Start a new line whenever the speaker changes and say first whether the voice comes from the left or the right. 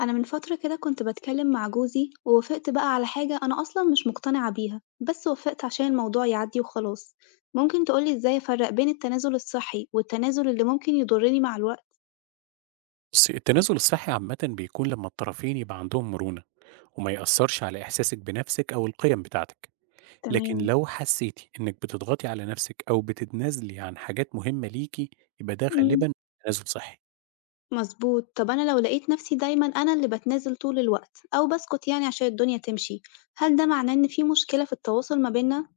left: أنا من فترة كده كنت بتكلم مع جوزي ووافقت بقى على حاجة أنا أصلا مش مقتنعة بيها بس وافقت عشان الموضوع يعدي وخلاص. ممكن تقولي إزاي أفرق بين التنازل الصحي والتنازل اللي ممكن يضرني مع الوقت؟
right: بصي، التنازل الصحي عامة بيكون لما الطرفين يبقى عندهم مرونة وما يأثرش على إحساسك بنفسك أو القيم بتاعتك. لكن
left: تمام.
right: لو حسيتي إنك بتضغطي على نفسك أو بتتنازلي عن حاجات مهمة ليكي، يبقى ده
left: مم.
right: غالبا تنازل صحي.
left: مظبوط. طب أنا لو لقيت نفسي دايما أنا اللي بتنازل طول الوقت أو بسكت يعني عشان الدنيا تمشي، هل ده معناه إن في مشكلة في التواصل ما بينا؟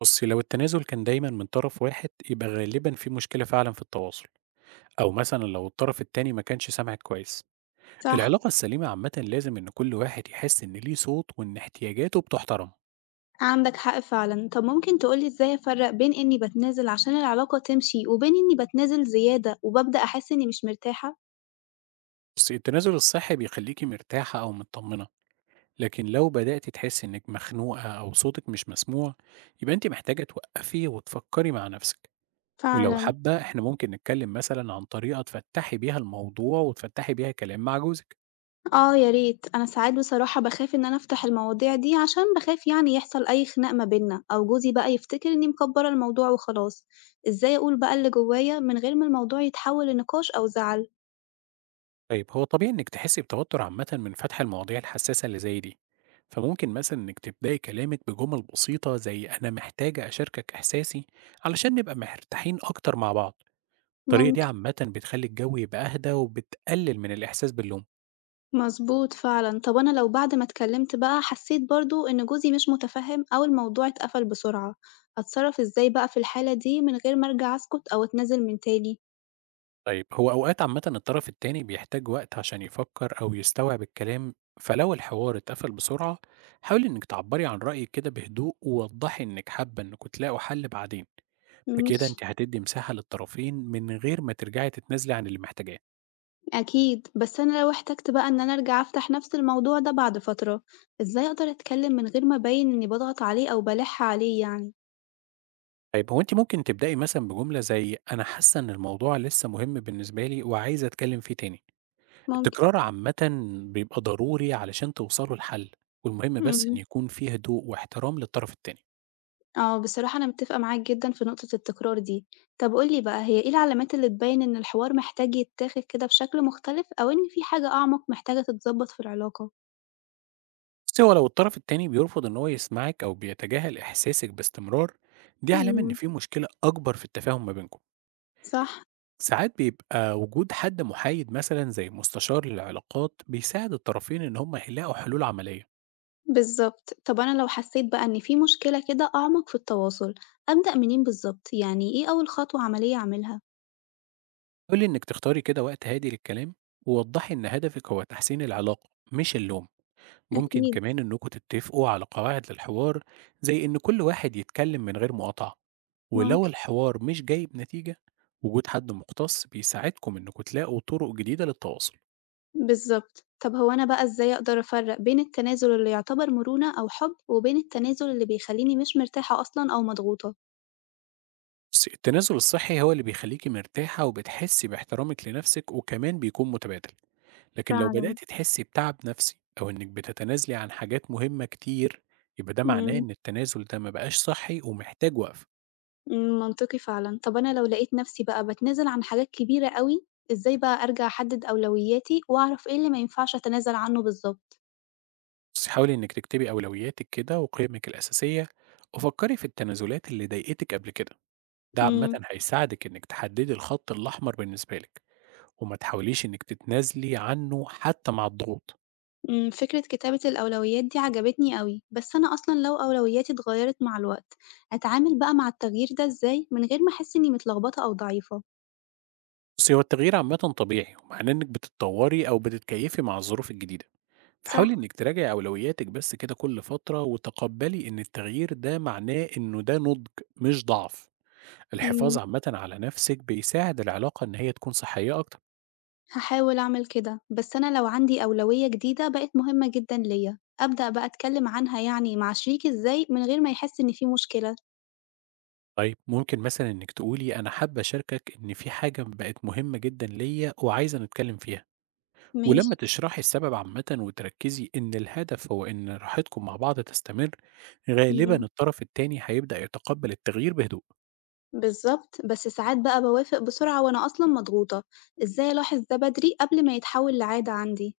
right: بصي، لو التنازل كان دايما من طرف واحد يبقى غالبا في مشكلة فعلا في التواصل، أو مثلا لو الطرف التاني ما كانش سامعك كويس.
left: صح.
right: العلاقة السليمة عامة لازم إن كل واحد يحس إن ليه صوت وإن احتياجاته بتحترم.
left: عندك حق فعلا. طب ممكن تقولي ازاي افرق بين اني بتنازل عشان العلاقة تمشي وبين اني بتنازل زيادة وببدأ احس اني مش مرتاحة.
right: بصي، التنازل الصحي بيخليكي مرتاحة أو مطمنة، لكن لو بدأتِ تحسّي إنِّك مخنوقة أو صوتِك مش مسموع، يبقى أنتِ محتاجة توقّفي وتفكّري مع نَفْسِك، ولو
left: فعلًا.
right: حابة إحنا ممكن نتكلّم مثلًا عن طريقة تفتّحي بيها الموضوع وتفتّحي بيها كلام مع جوزِك.
left: آه يا ريت، أنا ساعات بصراحة باخاف إن أنا أفتح المواضيع دي عشان باخاف يعني يحصل أي خناق ما بيننا أو جوزي بقى يفتكر إني مكبّرة الموضوع وخلاص، إزاي أقول بقى اللي جوايا من غير ما الموضوع يتحول لنقاش أو زعل؟
right: طيب هو طبيعي إنِّك تحسّي بتوتُّر عامةً من فتح المواضيع الحسّاسة اللي زي دي، فممكن مثلًا إنِّك تبدئي كلامِك بجُمل بسيطة زي أنا محتاجة أشاركك إحساسي علشان نبقى مرتاحين أكتر مع بعض. الطريقة دي
left: ممكن.
right: عامةً بتخلّي الجو يبقى أهدى وبتقلِّل من الإحساس باللوم.
left: مضبوط فعلًا. طب أنا لو بعد ما اتكلمت بقى حسيت برضه إن جوزي مش متفهم أو الموضوع اتقفل بسرعة، أتصرف إزاي بقى في الحالة دي من غير ما أرجع أسكت أو أتنازل من تاني؟
right: طيب هو أوقات عامةً الطرف التاني بيحتاج وقت عشان يفكر أو يستوعب الكلام، فلو الحوار اتقفل بسرعة حاولي إنِك تعبّري عن رأيِك كده بهدوء ووضّحي إنِك حابة إنكم تلاقوا حل بعدين. بكده
left: ماشي.
right: أنتِ هتدّي مساحة للطرفين من غير ما ترجعي تتنازلي عن اللي محتاجاه.
left: أكيد، بس أنا لو احتجت بقى إن أنا أرجع أفتح نفس الموضوع ده بعد فترة، إزاي أقدر أتكلم من غير ما أبين إني باضغط عليه أو بالِح عليه يعني؟
right: طيب هو أنتِ ممكن تبدئي مثلًا بجملة زي أنا حاسة إن الموضوع لسه مهم بالنسبة لي وعايزة أتكلم فيه تاني.
left: ممكن.
right: التكرار عامةً بيبقى ضروري علشان توصلوا لحل، والمهم بس إن
left: إمم.
right: يكون في هدوء واحترام للطرف التاني.
left: آه، بصراحة أنا متفقة معاك جدًا في نقطة التكرار دي. طب قُل لي بقى، هي إيه العلامات اللي تبين إن الحوار محتاج يتاخد كده بشكل مختلف أو إن في حاجة أعمق محتاجة تتضبط في العلاقة؟
right: بُصي، هو لو الطرف التاني بيرفض إن هو يسمعك أو بيتجاهل إحساسك باستمرار، دي علامة إن
left: إمم.
right: في مشكلة أكبر في التفاهم ما بينكم.
left: صح.
right: ساعات بيبقى وجود حد محايد مثلًا زي مستشار للعلاقات بيساعد الطرفين إن هم يلاقوا حلول عملية.
left: بالضبط. طب أنا لو حسيت بقى إن في مشكلة كده أعمق في التواصل، أبدأ منين بالضبط؟ يعني إيه أول خطوة عملية أعملها؟
right: حاولي إنِك تختاري كده وقت هادي للكلام، ووضحي إن هدفك هو تحسين العلاقة مش اللوم. ممكن
left: أكيد.
right: كمان إنكم تتفقوا على قواعد للحوار، زي إن كل واحد يتكلم من غير مقاطعة. ولو
left: ممكن.
right: الحوار مش جايب نتيجة، وجود حد مختص بيساعدكم إنكم تلاقوا طرق جديدة للتواصل.
left: بالضبط. طَب هو أنا بقى إزاي أقدر أفرّق بين التنازل اللي يعتبر مرونة أو حُب، وبين التنازل اللي بيخلّيني مش مرتاحة أصلًا أو مضغوطة؟
right: بصي، التنازل الصحي هو اللي بيخليكي مرتاحة وبتحسي باحترامك لنفسك وكمان بيكون متبادل. لكن لو
left: فعلًا.
right: بدأتي تحسي بتعب نفسي أو إنك بتتنازلي عن حاجات مهمة كتير، يبقى ده معناه
left: إمم.
right: إن التنازل ده مبقاش صحي ومحتاج وقف.
left: إمم، منطقي فعلًا. طَب أنا لو لقيت نَفْسي بقى باتنازل عن حاجات كبيرة أوي، إزاي بقى أرجع أحدِّد أولوياتي وأعرف إيه اللي ما ينفعش أتنازل عنه بالضبط؟
right: بس حاولي إنك تكتبي أولوياتك كده وقيمك الأساسية، وفكري في التنازلات اللي ضايقتك قبل كده. ده عامة
left: إمم.
right: هيساعدك إنك تحددي الخط الأحمر بالنسبة لك، وما تحاوليش إنِّك تتنازلي عنه حتى مع الضغوط.
left: إمم، فكرة كتابة الأولويات دي عجبتني أوي، بس أنا أصلًا لو أولوياتي اتغيّرت مع الوقت، أتعامل بقى مع التغيير ده إزاي من غير ما أحس إنّي متلخبطة أو ضعيفة؟
right: بُصّي، هو التغيير عامةً طبيعي، ومعناه إنِّك بتتطوّري أو بتتكيّفي مع الظروف الجديدة، فحاولي
left: صح.
right: إنِّك تراجعي أولوياتِك بس كده كل فترة، وتقبّلي إن التغيير ده معناه إنه ده نضج مش ضعف. الحفاظ
left: إمم.
right: عامةً على نَفْسِك بيساعد العلاقة إن هي تكون صحّية أكتر.
left: هاحاول أعمل كده، بس أنا لو عندي أولوية جديدة بقت مهمة جدًا ليّا، أبدأ بقى أتكلم عنها يعني مع شريكي إزاي من غير ما يحس إن في مشكلة؟
right: طيب ممكن مثلًا إنِّك تقولي أنا حابّة أشاركك إن في حاجة بقت مهمة جدًا ليّا وعايزة نتكلّم فيها.
left: ماشي.
right: ولما تشرحي السبب عامة وتركزي إن الهدف هو إن راحتكم مع بعض تستمر، غالبا
left: إمم.
right: الطرف التاني هيبدأ يتقبل التغيير بهدوء.
left: بالضبط، بس ساعات بقى باوافق بسرعة وأنا أصلًا مضغوطة، إزاي ألاحظ ده بدري قبل ما يتحول لعادة عندي؟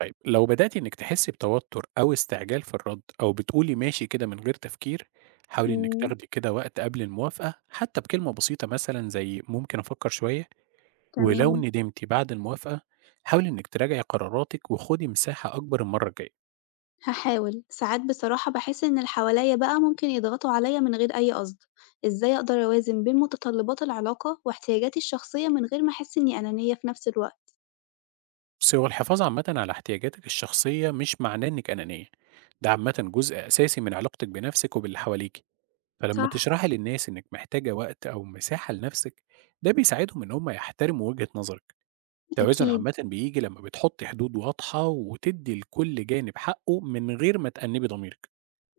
right: طيب لو بدأتي إنك تحسي بتوتر أو استعجال في الرد أو بتقولي ماشي كده من غير تفكير، حاولي إنك
left: إمم.
right: تاخدي كده وقت قبل الموافقة حتى بكلمة بسيطة مثلا زي ممكن أفكر شوية. ولو
left: تمام.
right: ندمتي بعد الموافقة، حاولي إنك تراجعي قراراتك وخدي مساحة أكبر المرة الجاية.
left: هاحاول، ساعات بصراحة باحس إن اللي حواليّا بقى ممكن يضغطوا عليّا من غير أي قصد، إزاي أقدر أوازن بين متطلبات العلاقة واحتياجاتي الشخصية من غير ما أحس إني أنانية في نفس الوقت؟
right: بُصّي، هو الحفاظ عامةً على احتياجاتك الشخصية مش معناه إنِّك أنانية، ده عامةً جزء أساسي من علاقتك بنفسك وباللي حواليكِ، فلمّا
left: صح.
right: تشرحي للناس إنِّك محتاجة وقت أو مساحة لنفسك، ده بيساعدهم إن هم يحترموا وجهة نظرك. التوازن
left: أكيد.
right: عامةً بييجي لمّا بتحطّي حدود واضحة وتدّي لكل جانب حقه من غير ما تأنِّبي ضميرِك.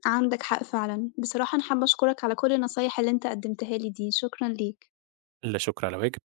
left: عندك حق فعلًا. بصراحة أنا حابة أشكرك على كل النصايح اللي أنت قدّمتها لي دي، شكرًا ليك.
right: لا شكر على واجب.